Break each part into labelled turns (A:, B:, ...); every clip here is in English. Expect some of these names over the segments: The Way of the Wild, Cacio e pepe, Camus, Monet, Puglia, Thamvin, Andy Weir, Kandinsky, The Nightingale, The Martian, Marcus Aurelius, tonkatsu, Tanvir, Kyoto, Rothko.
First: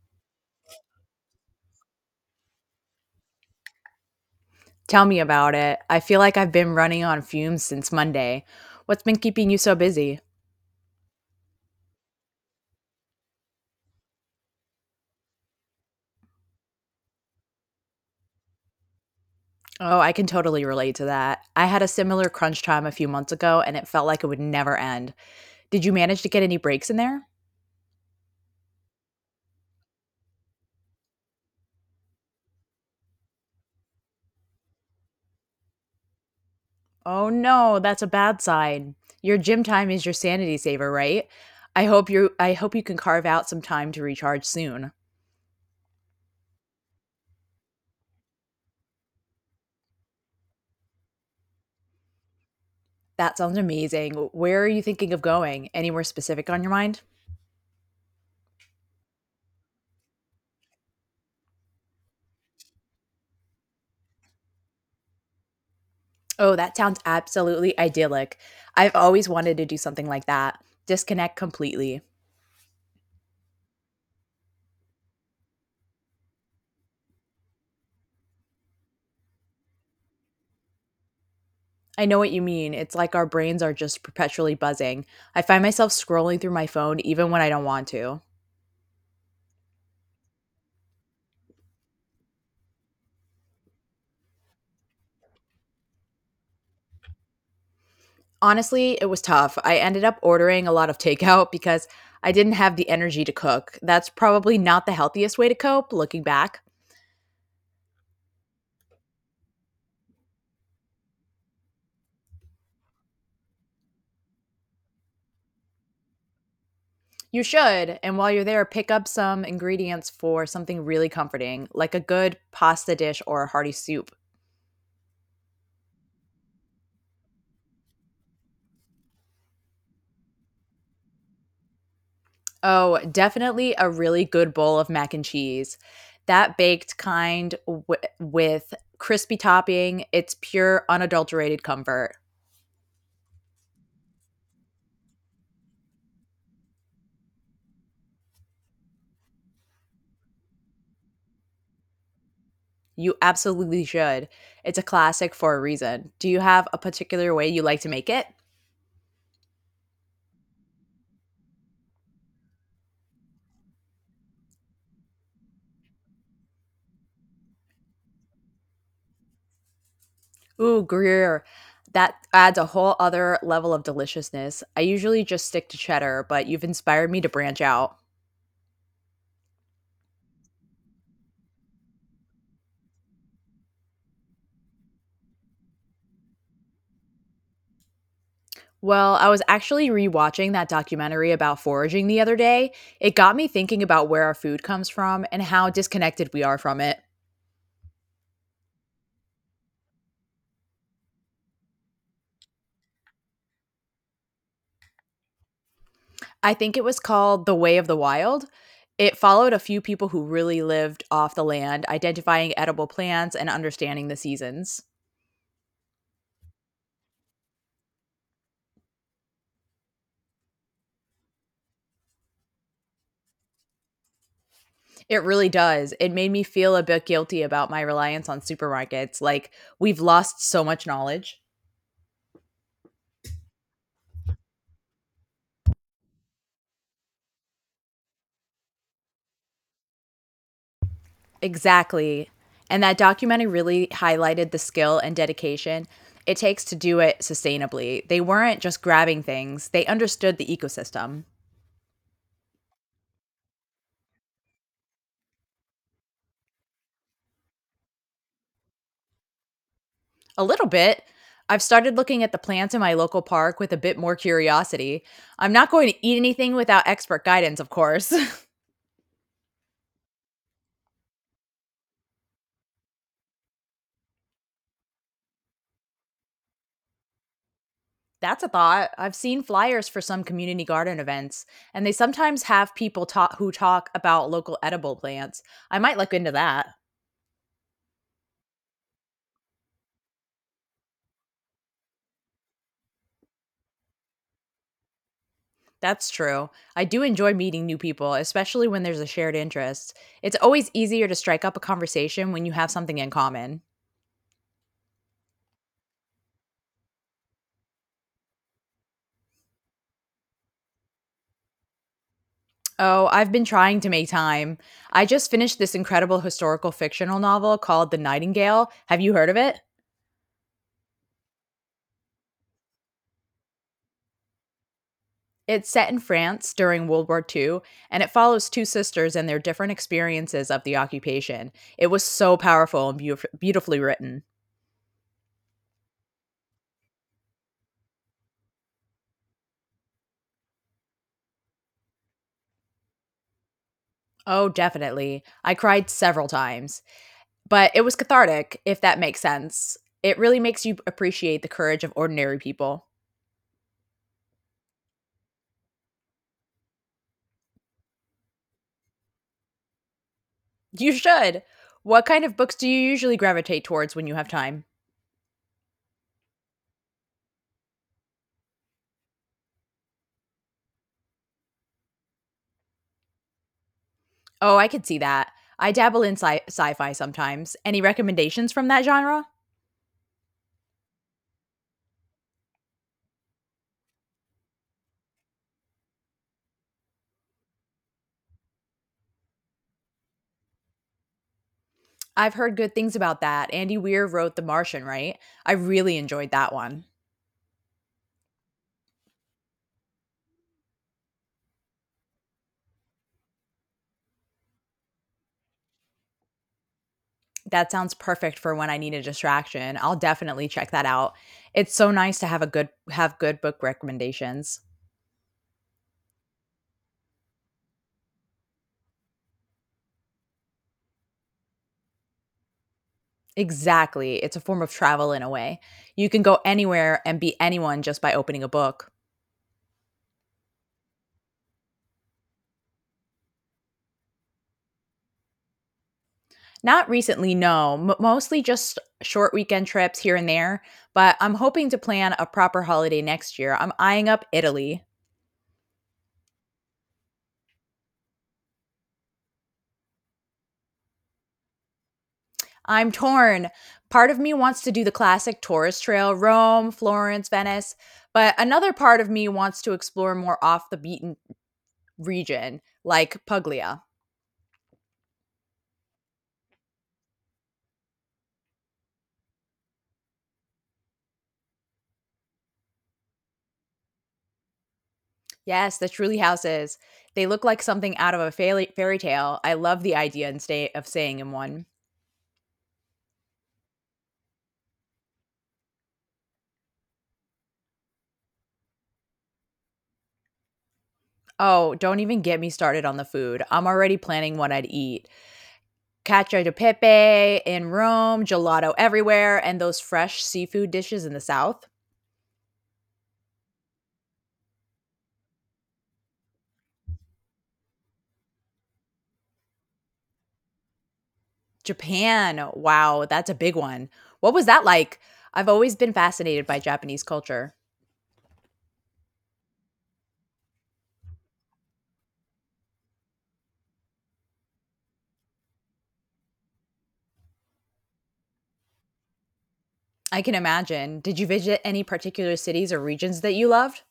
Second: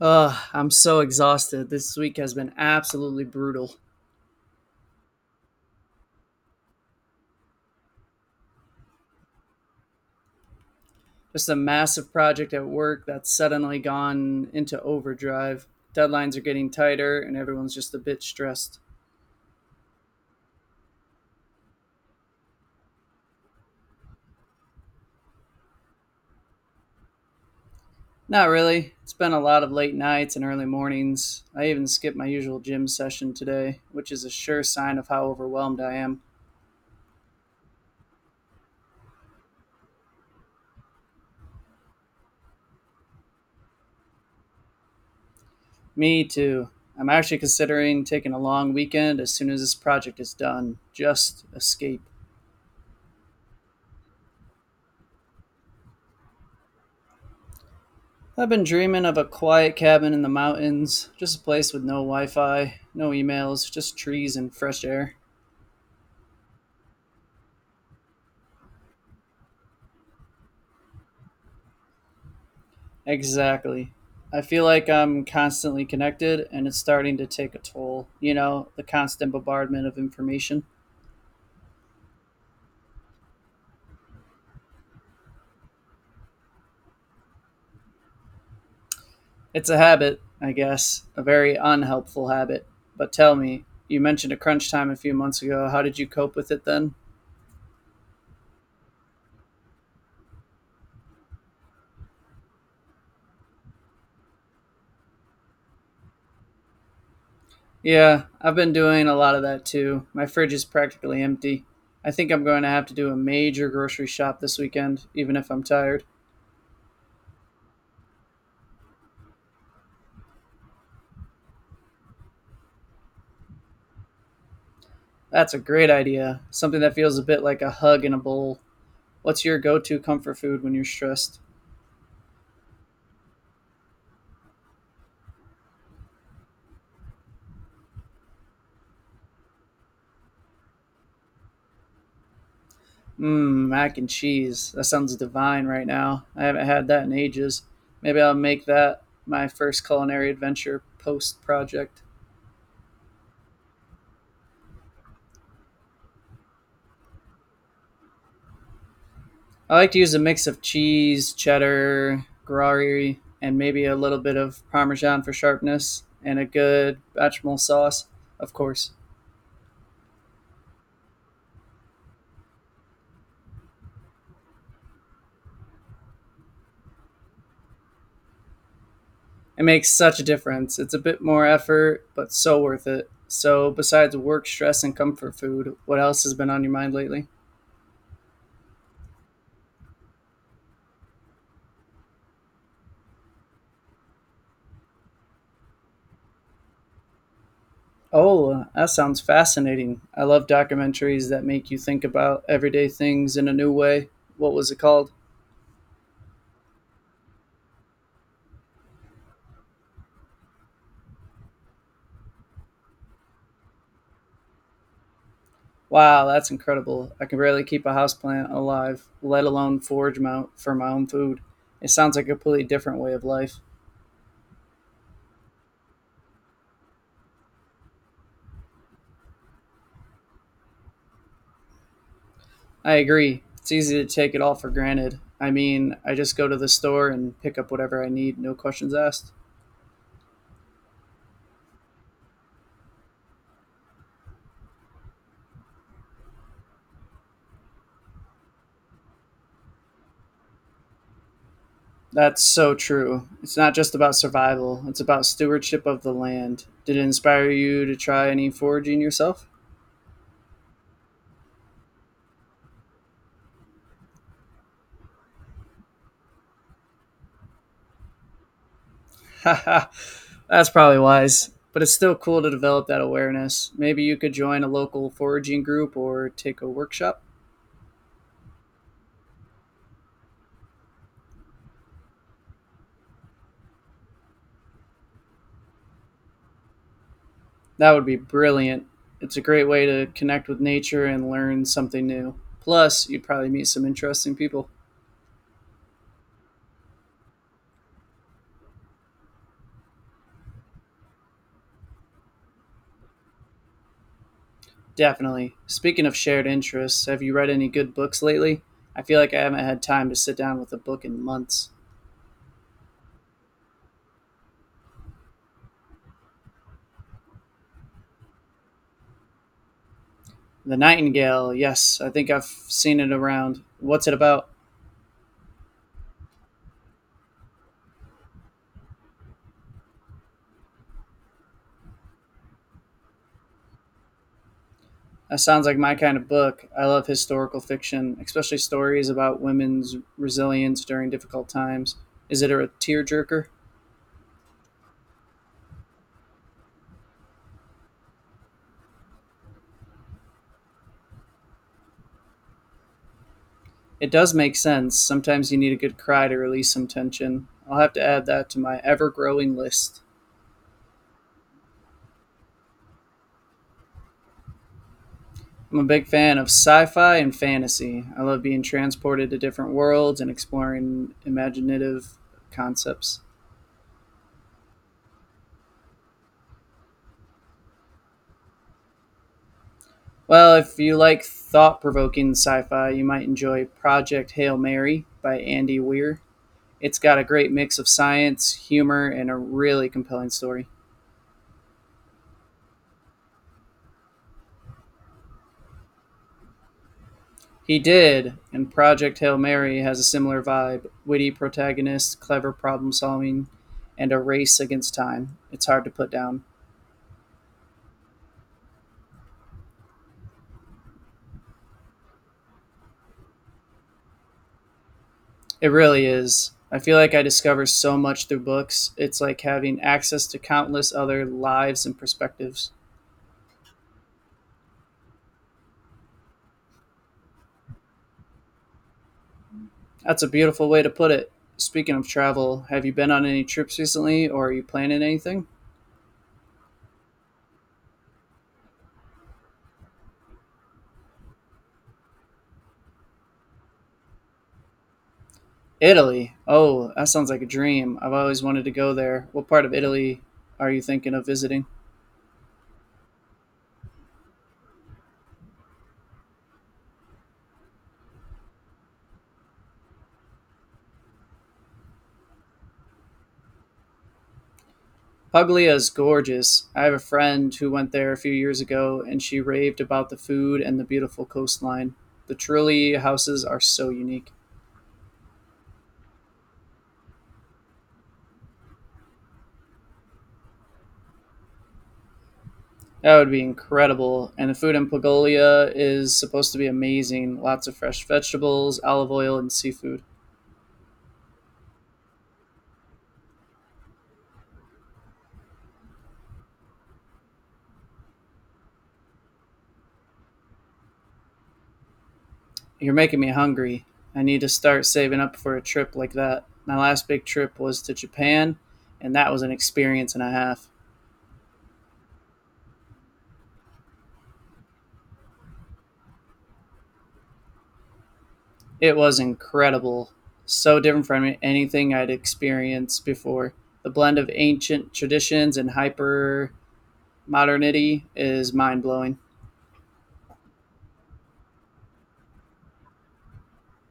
A: Ugh, I'm so exhausted. This week has been absolutely brutal.
B: Tell me about it. I feel like I've been running on fumes since Monday. What's been keeping you so busy?
A: Just a massive project at work that's suddenly gone into overdrive. Deadlines are getting tighter, and everyone's just a bit stressed.
B: Oh, I can totally relate to that. I had a similar crunch time a few months ago and it felt like it would never end. Did you manage to get any breaks in there?
A: Not really. It's been a lot of late nights and early mornings. I even skipped my usual gym session today, which is a sure sign of how overwhelmed I am.
B: Oh no, that's a bad sign. Your gym time is your sanity saver, right? I hope you can carve out some time to recharge soon.
A: Me too. I'm actually considering taking a long weekend as soon as this project is done. Just escape.
B: That sounds amazing. Where are you thinking of going? Anywhere specific on your mind?
A: I've been dreaming of a quiet cabin in the mountains, just a place with no Wi Fi, no emails, just trees and fresh air.
B: Oh, that sounds absolutely idyllic. I've always wanted to do something like that. Disconnect completely.
A: Exactly. I feel like I'm constantly connected and it's starting to take a toll. You know, the constant bombardment of information.
B: I know what you mean. It's like our brains are just perpetually buzzing. I find myself scrolling through my phone even when I don't want to.
A: It's a habit, I guess, a very unhelpful habit. But tell me, you mentioned a crunch time a few months ago. How did you cope with it then?
B: Honestly, it was tough. I ended up ordering a lot of takeout because I didn't have the energy to cook. That's probably not the healthiest way to cope, looking back.
A: Yeah, I've been doing a lot of that too. My fridge is practically empty. I think I'm going to have to do a major grocery shop this weekend, even if I'm tired.
B: You should, and while you're there, pick up some ingredients for something really comforting, like a good pasta dish or a hearty soup.
A: That's a great idea. Something that feels a bit like a hug in a bowl. What's your go to comfort food when you're stressed?
B: Oh, definitely a really good bowl of mac and cheese. That baked kind with crispy topping, it's pure unadulterated comfort.
A: Mmm, mac and cheese. That sounds divine right now. I haven't had that in ages. Maybe I'll make that my first culinary adventure post project.
B: You absolutely should. It's a classic for a reason. Do you have a particular way you like to make it?
A: I like to use a mix of cheese, cheddar, Gruyere, and maybe a little bit of Parmesan for sharpness, and a good bechamel sauce, of course.
B: Ooh, Greer. That adds a whole other level of deliciousness. I usually just stick to cheddar, but you've inspired me to branch out.
A: It makes such a difference. It's a bit more effort, but so worth it. So, besides work, stress, and comfort food, what else has been on your mind lately?
B: Well, I was actually rewatching that documentary about foraging the other day. It got me thinking about where our food comes from and how disconnected we are from it.
A: Oh, that sounds fascinating. I love documentaries that make you think about everyday things in a new way. What was it called?
B: I think it was called The Way of the Wild. It followed a few people who really lived off the land, identifying edible plants and understanding the seasons.
A: Wow, that's incredible. I can barely keep a houseplant alive, let alone forage for my own food. It sounds like a completely different way of life.
B: It really does. It made me feel a bit guilty about my reliance on supermarkets. Like, we've lost so much knowledge.
A: I agree. It's easy to take it all for granted. I mean, I just go to the store and pick up whatever I need, no questions asked.
B: Exactly. And that documentary really highlighted the skill and dedication it takes to do it sustainably. They weren't just grabbing things, they understood the ecosystem.
A: That's so true. It's not just about survival, it's about stewardship of the land. Did it inspire you to try any foraging yourself?
B: A little bit. I've started looking at the plants in my local park with a bit more curiosity. I'm not going to eat anything without expert guidance, of course.
A: That's probably wise, but it's still cool to develop that awareness. Maybe you could join a local foraging group or take a workshop.
B: That's a thought. I've seen flyers for some community garden events, and they sometimes have people talk who talk about local edible plants. I might look into that.
A: That would be brilliant. It's a great way to connect with nature and learn something new. Plus, you'd probably meet some interesting people.
B: That's true. I do enjoy meeting new people, especially when there's a shared interest. It's always easier to strike up a conversation when you have something in common.
A: Definitely. Speaking of shared interests, have you read any good books lately? I feel like I haven't had time to sit down with a book in months.
B: Oh, I've been trying to make time. I just finished this incredible historical fictional novel called The Nightingale. Have you heard of it?
A: The Nightingale, yes, I think I've seen it around. What's it about?
B: It's set in France during World War II, and it follows two sisters and their different experiences of the occupation. It was so powerful and beautifully written.
A: That sounds like my kind of book. I love historical fiction, especially stories about women's resilience during difficult times. Is it a tearjerker?
B: Oh, definitely. I cried several times, but it was cathartic, if that makes sense. It really makes you appreciate the courage of ordinary people.
A: It does make sense. Sometimes you need a good cry to release some tension. I'll have to add that to my ever growing list.
B: You should. What kind of books do you usually gravitate towards when you have time?
A: I'm a big fan of sci-fi and fantasy. I love being transported to different worlds and exploring imaginative concepts.
B: Oh, I could see that. I dabble in sci-fi sometimes. Any recommendations from that genre?
A: Well, if you like thought-provoking sci-fi, you might enjoy Project Hail Mary by Andy Weir. It's got a great mix of science, humor, and a really compelling story.
B: I've heard good things about that. Andy Weir wrote The Martian, right? I really enjoyed that one.
A: He did, and Project Hail Mary has a similar vibe witty protagonists, clever problem solving, and a race against time. It's hard to put down.
B: That sounds perfect for when I need a distraction. I'll definitely check that out. It's so nice to have good book recommendations.
A: It really is. I feel like I discover so much through books. It's like having access to countless other lives and perspectives.
B: Exactly. It's a form of travel in a way. You can go anywhere and be anyone just by opening a book.
A: That's a beautiful way to put it. Speaking of travel, have you been on any trips recently or are you planning anything?
B: Not recently, no. Mostly just short weekend trips here and there, but I'm hoping to plan a proper holiday next year. I'm eyeing up Italy.
A: Italy. Oh, that sounds like a dream. I've always wanted to go there. What part of Italy are you thinking of visiting?
B: I'm torn. Part of me wants to do the classic tourist trail Rome, Florence, Venice, but another part of me wants to explore more off the beaten region, like Puglia.
A: Puglia is gorgeous. I have a friend who went there a few years ago and she raved about the food and the beautiful coastline. The trulli houses are so unique.
B: Yes, the truly houses. They look like something out of a fairy tale. I love the idea and stay of staying in one.
A: That would be incredible. And the food in Paglia is supposed to be amazing. Lots of fresh vegetables, olive oil, and seafood.
B: Oh, don't even get me started on the food. I'm already planning what I'd eat. Cacio e pepe in Rome, gelato everywhere, and those fresh seafood dishes in the south.
A: You're making me hungry. I need to start saving up for a trip like that. My last big trip was to Japan, and that was an experience and a half.
B: Japan. Wow, that's a big one. What was that like? I've always been fascinated by Japanese culture.
A: It was incredible. So different from anything I'd experienced before. The blend of ancient traditions and hyper modernity is mind blowing.
B: I can imagine. Did you visit any particular cities or regions that you loved?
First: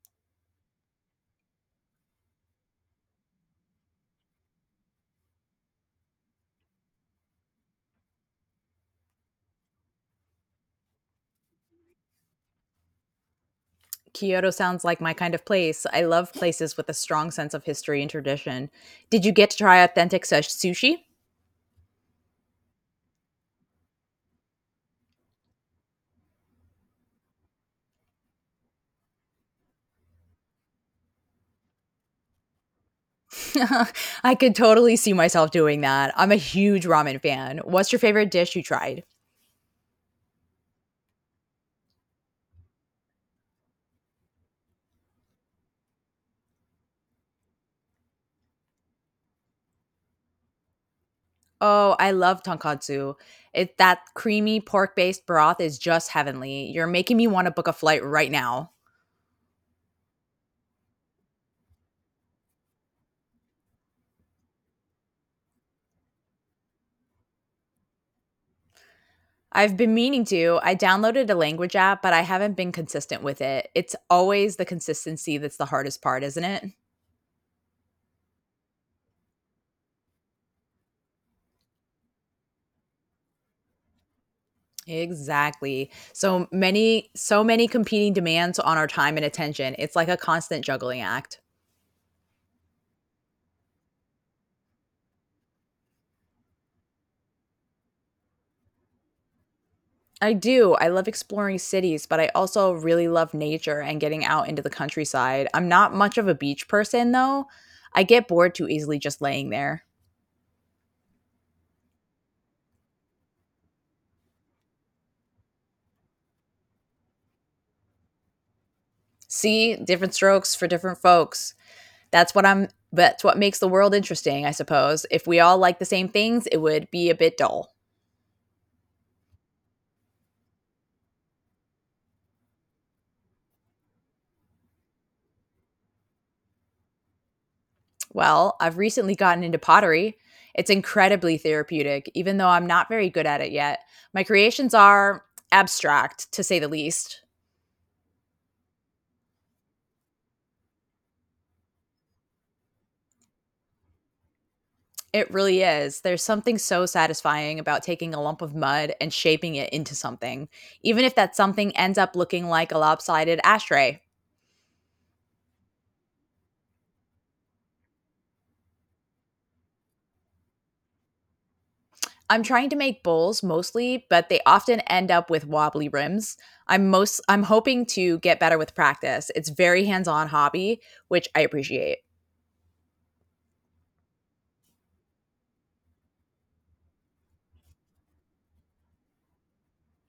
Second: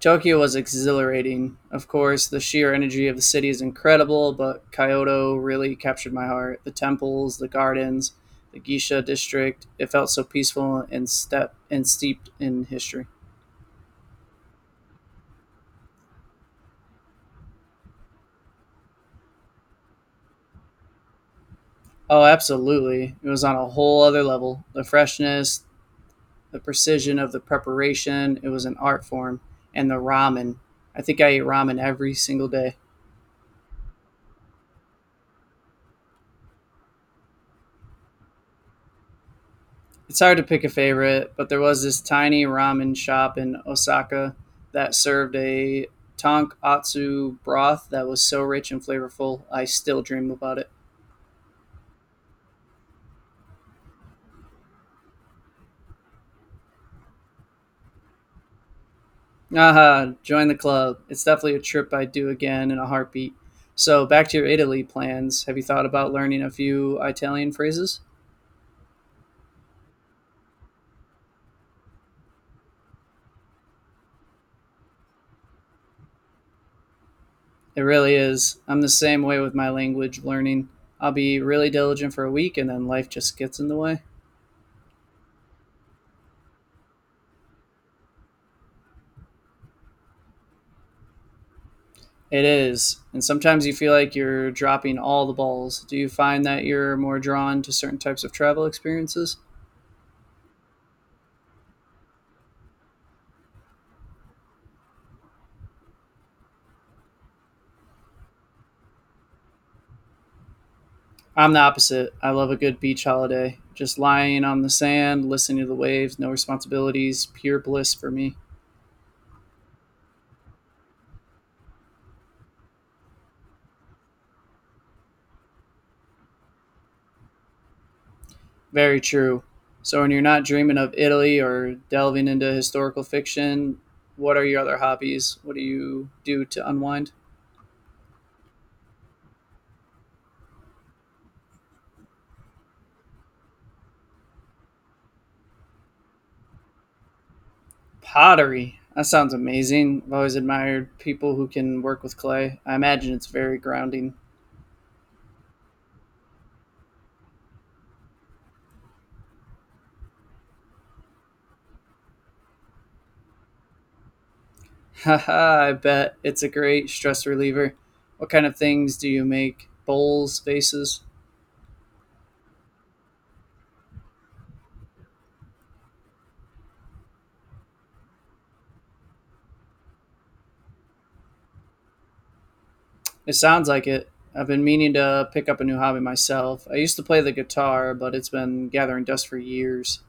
A: Tokyo was exhilarating. Of course, the sheer energy of the city is incredible, but Kyoto really captured my heart. The temples, the gardens, the geisha district, it felt so peaceful and step and steeped in history.
B: Kyoto sounds like my kind of place. I love places with a strong sense of history and tradition. Did you get to try authentic sushi?
A: Oh, absolutely. It was on a whole other level. The freshness, the precision of the preparation, it was an art form, and the ramen. I think I ate ramen every single day.
B: I could totally see myself doing that. I'm a huge ramen fan. What's your favorite dish you tried?
A: It's hard to pick a favorite, but there was this tiny ramen shop in Osaka that served a tonkatsu broth that was so rich and flavorful, I still dream about it.
B: Oh, I love tonkatsu. It that creamy pork-based broth is just heavenly. You're making me want to book a flight right now.
A: Aha, join the club. It's definitely a trip I'd do again in a heartbeat. So, back to your Italy plans. Have you thought about learning a few Italian phrases?
B: I've been meaning to. I downloaded a language app, but I haven't been consistent with it. It's always the consistency that's the hardest part, isn't it?
A: It really is. I'm the same way with my language learning. I'll be really diligent for a week and then life just gets in the way.
B: Exactly. So many competing demands on our time and attention. It's like a constant juggling act.
A: It is. And sometimes you feel like you're dropping all the balls. Do you find that you're more drawn to certain types of travel experiences?
B: I do. I love exploring cities, but I also really love nature and getting out into the countryside. I'm not much of a beach person though. I get bored too easily just laying there.
A: I'm the opposite. I love a good beach holiday. Just lying on the sand, listening to the waves, no responsibilities, pure bliss for me.
B: See, different strokes for different folks. That's what I'm that's what makes the world interesting, I suppose. If we all like the same things, it would be a bit dull.
A: Very true. So, when you're not dreaming of Italy or delving into historical fiction, what are your other hobbies? What do you do to unwind?
B: Well, I've recently gotten into pottery. It's incredibly therapeutic, even though I'm not very good at it yet. My creations are abstract, to say the least.
A: Pottery. That sounds amazing. I've always admired people who can work with clay. I imagine it's very grounding.
B: It really is. There's something so satisfying about taking a lump of mud and shaping it into something, even if that something ends up looking like a lopsided ashtray.
A: Haha, I bet. It's a great stress reliever. What kind of things do you make? Bowls, vases?
B: I'm trying to make bowls mostly, but they often end up with wobbly rims. I'm hoping to get better with practice. It's very hands-on hobby, which I appreciate.
A: It sounds like it. I've been meaning to pick up a new hobby myself. I used to play the guitar, but it's been gathering dust for years.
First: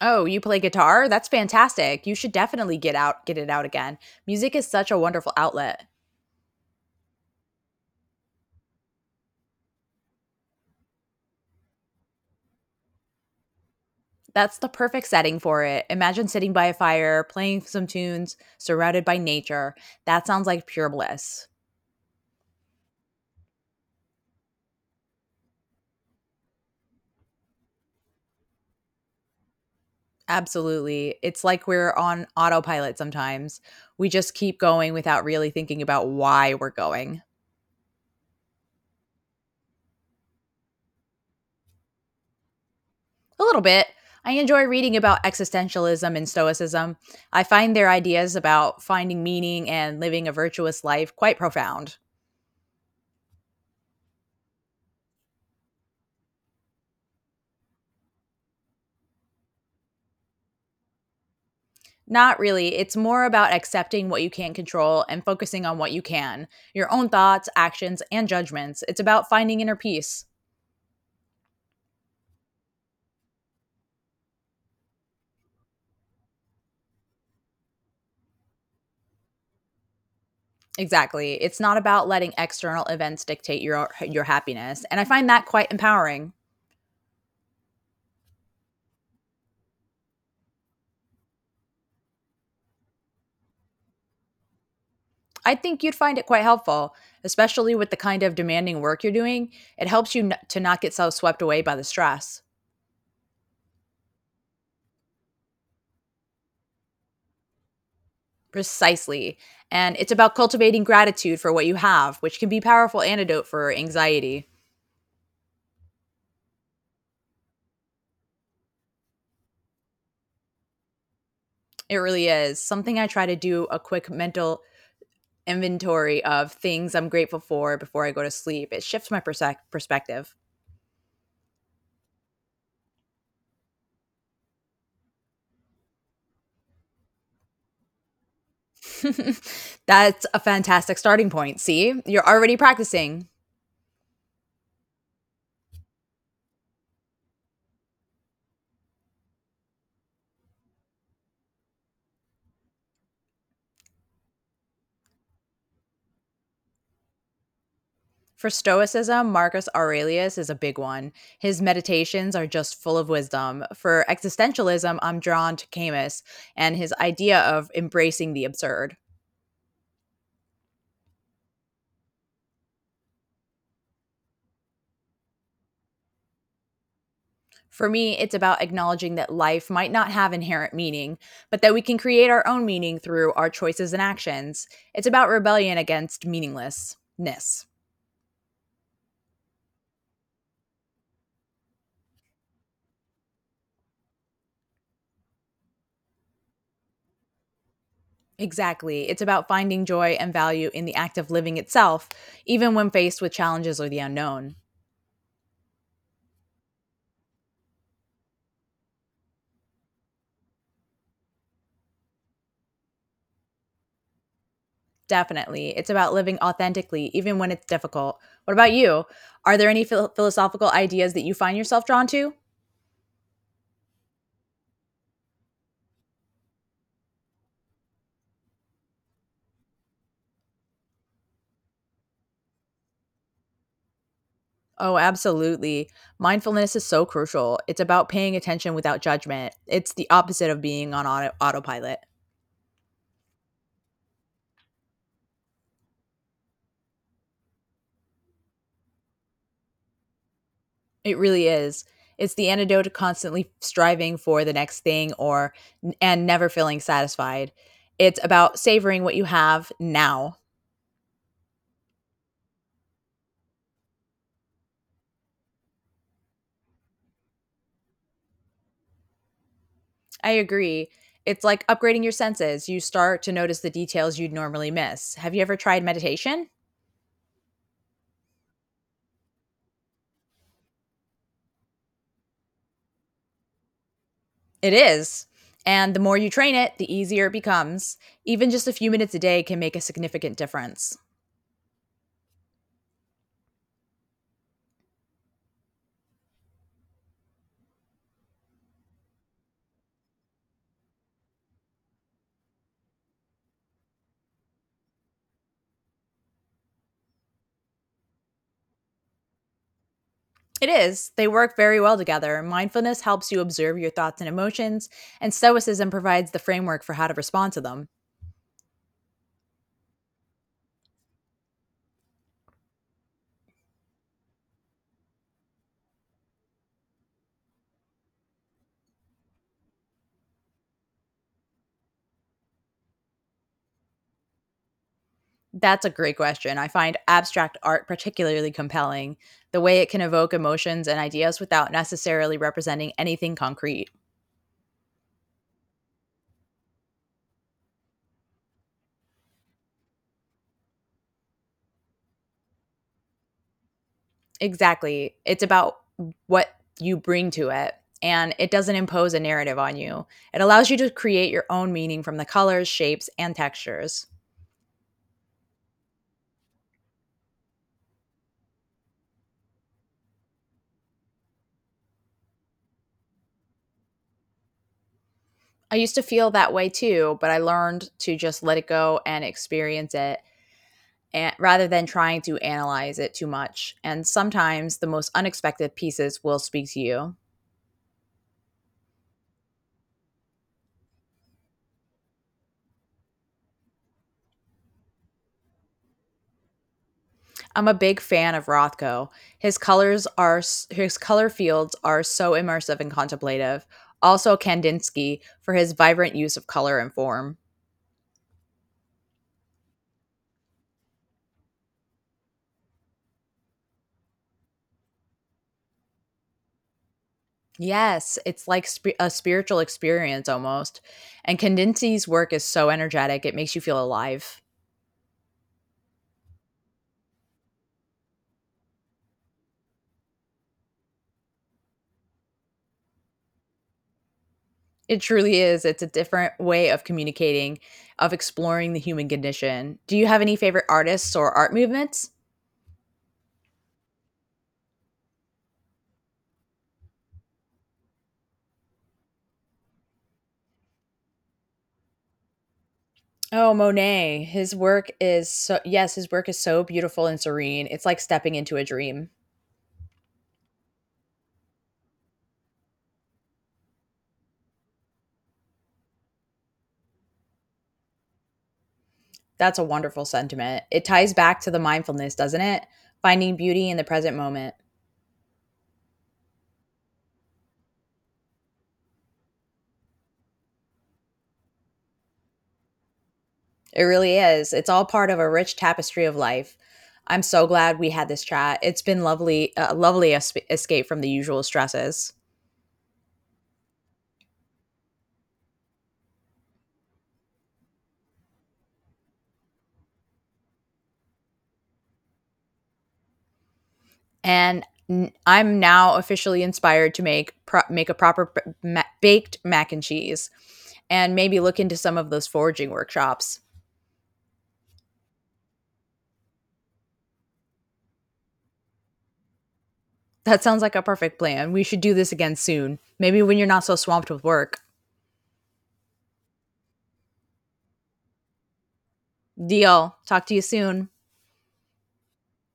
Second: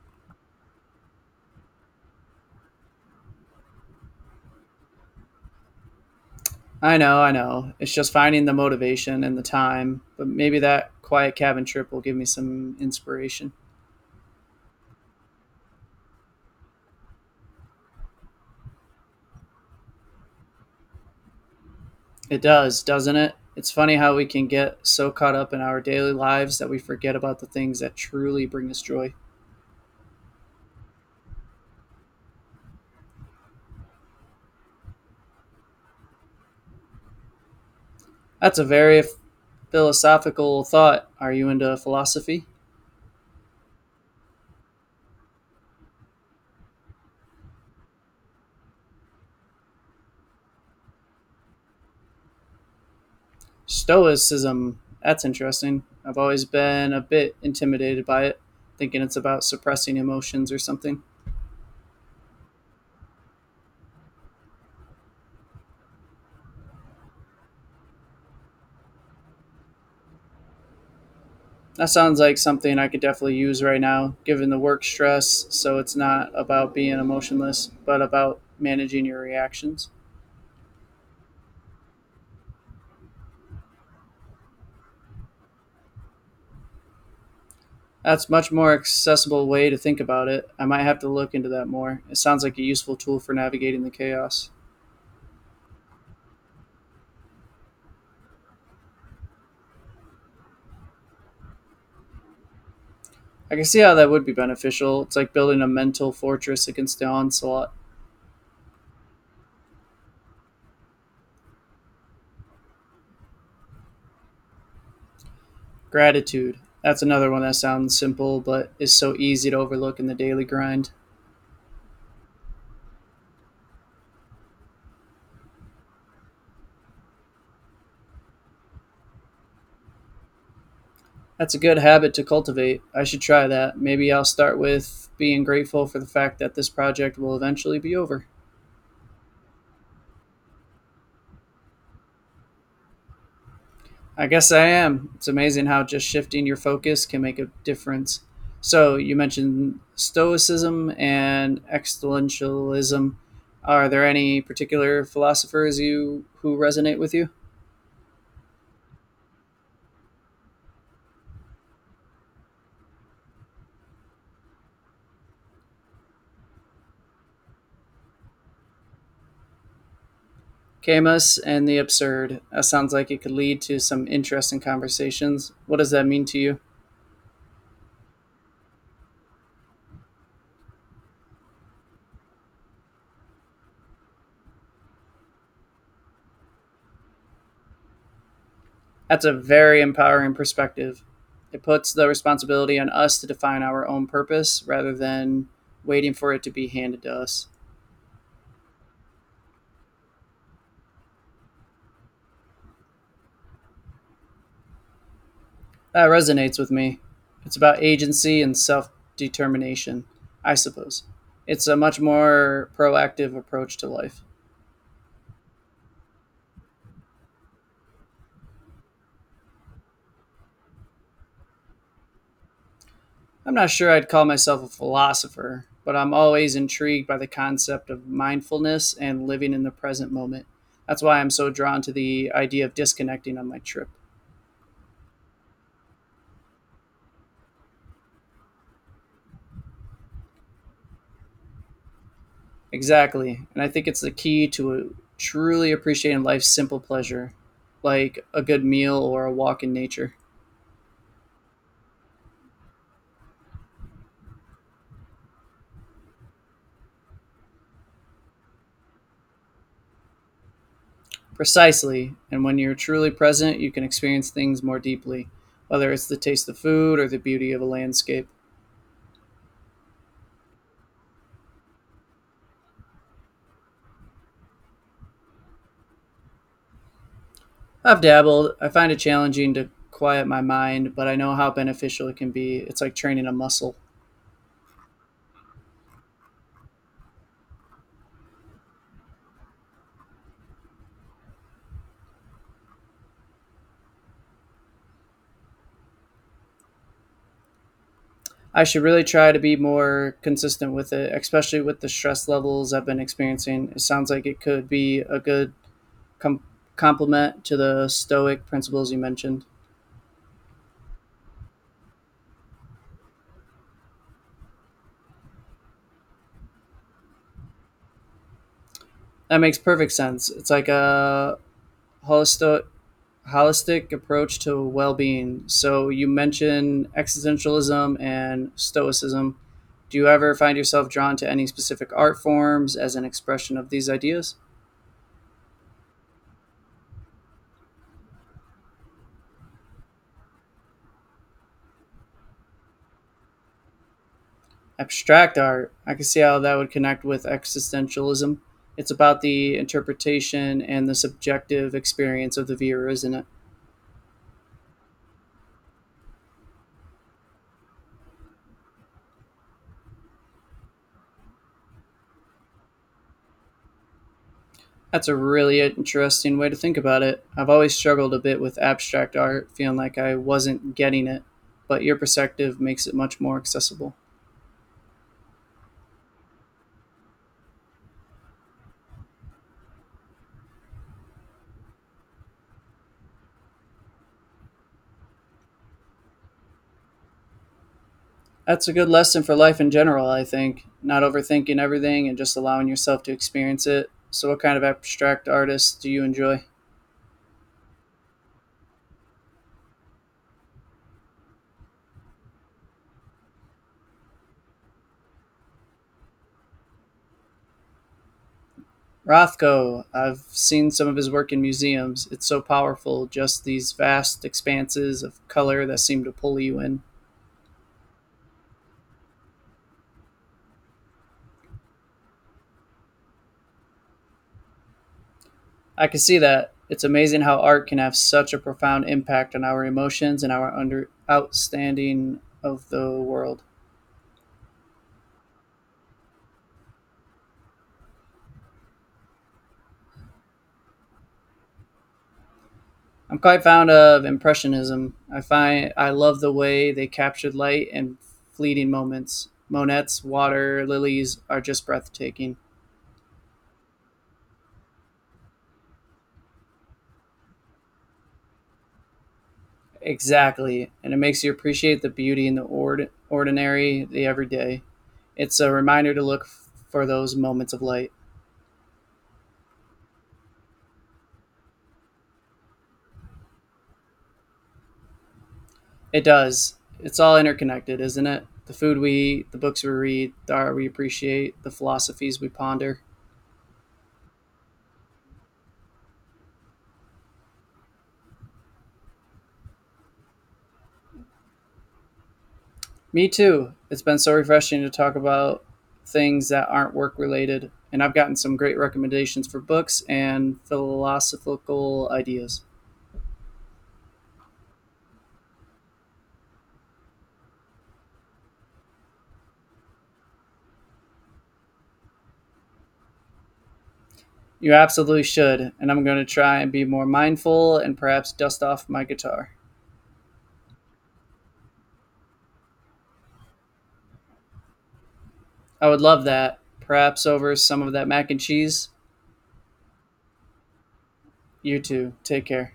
B: Oh, you play guitar? That's fantastic. You should definitely get out, Get it out again. Music is such a wonderful outlet.
A: I know, I know. It's just finding the motivation and the time, but maybe that quiet cabin trip will give me some inspiration.
B: That's the perfect setting for it. Imagine sitting by a fire, playing some tunes, surrounded by nature. That sounds like pure bliss.
A: It does, doesn't it? It's funny how we can get so caught up in our daily lives that we forget about the things that truly bring us joy.
B: Absolutely. It's like we're on autopilot sometimes. We just keep going without really thinking about why we're going.
A: That's a very philosophical thought. Are you into philosophy?
B: A little bit. I enjoy reading about existentialism and stoicism. I find their ideas about finding meaning and living a virtuous life quite profound.
A: Stoicism. That's interesting. I've always been a bit intimidated by it, thinking it's about suppressing emotions or something.
B: Not really, it's more about accepting what you can't control and focusing on what you can, your own thoughts, actions, and judgments. It's about finding inner peace.
A: That sounds like something I could definitely use right now, given the work stress. So it's not about being emotionless, but about managing your reactions.
B: Exactly. It's not about letting external events dictate your happiness, and I find that quite empowering.
A: That's much more accessible way to think about it. I might have to look into that more. It sounds like a useful tool for navigating the chaos.
B: I think you'd find it quite helpful, especially with the kind of demanding work you're doing. It helps you to not get so swept away by the stress.
A: I can see how that would be beneficial. It's like building a mental fortress against the onslaught.
B: Precisely. And it's about cultivating gratitude for what you have, which can be a powerful antidote for anxiety.
A: Gratitude. That's another one that sounds simple, but is so easy to overlook in the daily grind.
B: It really is. Something I try to do a quick mental inventory of things I'm grateful for before I go to sleep. It shifts my perspective.
A: That's a good habit to cultivate. I should try that. Maybe I'll start with being grateful for the fact that this project will eventually be over.
B: That's a fantastic starting point. See, you're already practicing.
A: I guess I am. It's amazing how just shifting your focus can make a difference. So you mentioned Stoicism and existentialism. Are there any particular philosophers you who resonate with you?
B: For Stoicism, Marcus Aurelius is a big one. His meditations are just full of wisdom. For existentialism, I'm drawn to Camus and his idea of embracing the absurd.
A: Camus and the absurd. That sounds like it could lead to some interesting conversations. What does that mean to you?
B: For me, it's about acknowledging that life might not have inherent meaning, but that we can create our own meaning through our choices and actions. It's about rebellion against meaninglessness.
A: That's a very empowering perspective. It puts the responsibility on us to define our own purpose rather than waiting for it to be handed to us.
B: Exactly. It's about finding joy and value in the act of living itself, even when faced with challenges or the unknown.
A: That resonates with me. It's about agency and self determination, I suppose. It's a much more proactive approach to life.
B: Definitely. It's about living authentically, even when it's difficult. What about you? Are there any philosophical ideas that you find yourself drawn to?
A: I'm not sure I'd call myself a philosopher, but I'm always intrigued by the concept of mindfulness and living in the present moment. That's why I'm so drawn to the idea of disconnecting on my trip.
B: Oh, absolutely. Mindfulness is so crucial. It's about paying attention without judgment. It's the opposite of being on autopilot.
A: Exactly. And I think it's the key to truly appreciating life's simple pleasure, like a good meal or a walk in nature.
B: It really is. It's the antidote to constantly striving for the next thing or and never feeling satisfied. It's about savoring what you have now.
A: Precisely. And when you're truly present, you can experience things more deeply, whether it's the taste of food or the beauty of a landscape.
B: I agree. It's like upgrading your senses. You start to notice the details you'd normally miss. Have you ever tried meditation?
A: I've dabbled. I find it challenging to quiet my mind, but I know how beneficial it can be. It's like training a muscle.
B: It is. And the more you train it, the easier it becomes. Even just a few minutes a day can make a significant difference.
A: I should really try to be more consistent with it, especially with the stress levels I've been experiencing. It sounds like it could be a good com- complement to the Stoic principles you mentioned.
B: It is. They work very well together. Mindfulness helps you observe your thoughts and emotions, and Stoicism provides the framework for how to respond to them.
A: That makes perfect sense. It's like a holisto- holistic approach to well-being. So you mentioned existentialism and stoicism. Do you ever find yourself drawn to any specific art forms as an expression of these ideas?
B: That's a great question. I find abstract art particularly compelling, the way it can evoke emotions and ideas without necessarily representing anything concrete.
A: Abstract art. I can see how that would connect with existentialism. It's about the interpretation and the subjective experience of the viewer, isn't it?
B: Exactly. It's about what you bring to it, and it doesn't impose a narrative on you. It allows you to create your own meaning from the colors, shapes, and textures.
A: That's a really interesting way to think about it. I've always struggled a bit with abstract art, feeling like I wasn't getting it, but your perspective makes it much more accessible.
B: I used to feel that way too, but I learned to just let it go and experience it and rather than trying to analyze it too much. And sometimes the most unexpected pieces will speak to you.
A: That's a good lesson for life in general, I think. Not overthinking everything and just allowing yourself to experience it. So, what kind of abstract artists do you enjoy?
B: I'm a big fan of Rothko. His colors are his color fields are so immersive and contemplative. Also Kandinsky for his vibrant use of color and form.
A: Rothko, I've seen some of his work in museums. It's so powerful, just these vast expanses of color that seem to pull you in.
B: Yes, it's like a spiritual experience almost. And Kandinsky's work is so energetic, it makes you feel alive.
A: I can see that. It's amazing how art can have such a profound impact on our emotions and our under outstanding of the world.
B: It truly is. It's a different way of communicating, of exploring the human condition. Do you have any favorite artists or art movements?
A: I'm quite fond of impressionism. I find I love the way they captured light and fleeting moments. Monets, water lilies are just breathtaking.
B: Oh, Monet. His work is so Yes, his work is so beautiful and serene. It's like stepping into a dream.
A: Exactly, and it makes you appreciate the beauty in the ordinary, the everyday. It's a reminder to look for those moments of light.
B: That's a wonderful sentiment. It ties back to the mindfulness, doesn't it? Finding beauty in the present moment.
A: It does. It's all interconnected, isn't it? The food we eat, the books we read, the art we appreciate, the philosophies we ponder.
B: It really is. It's all part of a rich tapestry of life. I'm so glad we had this chat. It's been lovely, a lovely escape from the usual stresses.
A: Me too. It's been so refreshing to talk about things that aren't work related. And I've gotten some great recommendations for books and philosophical ideas.
B: I'm now officially inspired to make a proper baked mac and cheese and maybe look into some of those foraging workshops.
A: You absolutely should. And I'm going to try and be more mindful and perhaps dust off my guitar.
B: That sounds like a perfect plan. We should do this again soon. Maybe when you're not so swamped with work.
A: I would love that. Perhaps over some of that mac and cheese.
B: Deal. Talk to you soon.
A: You too. Take care.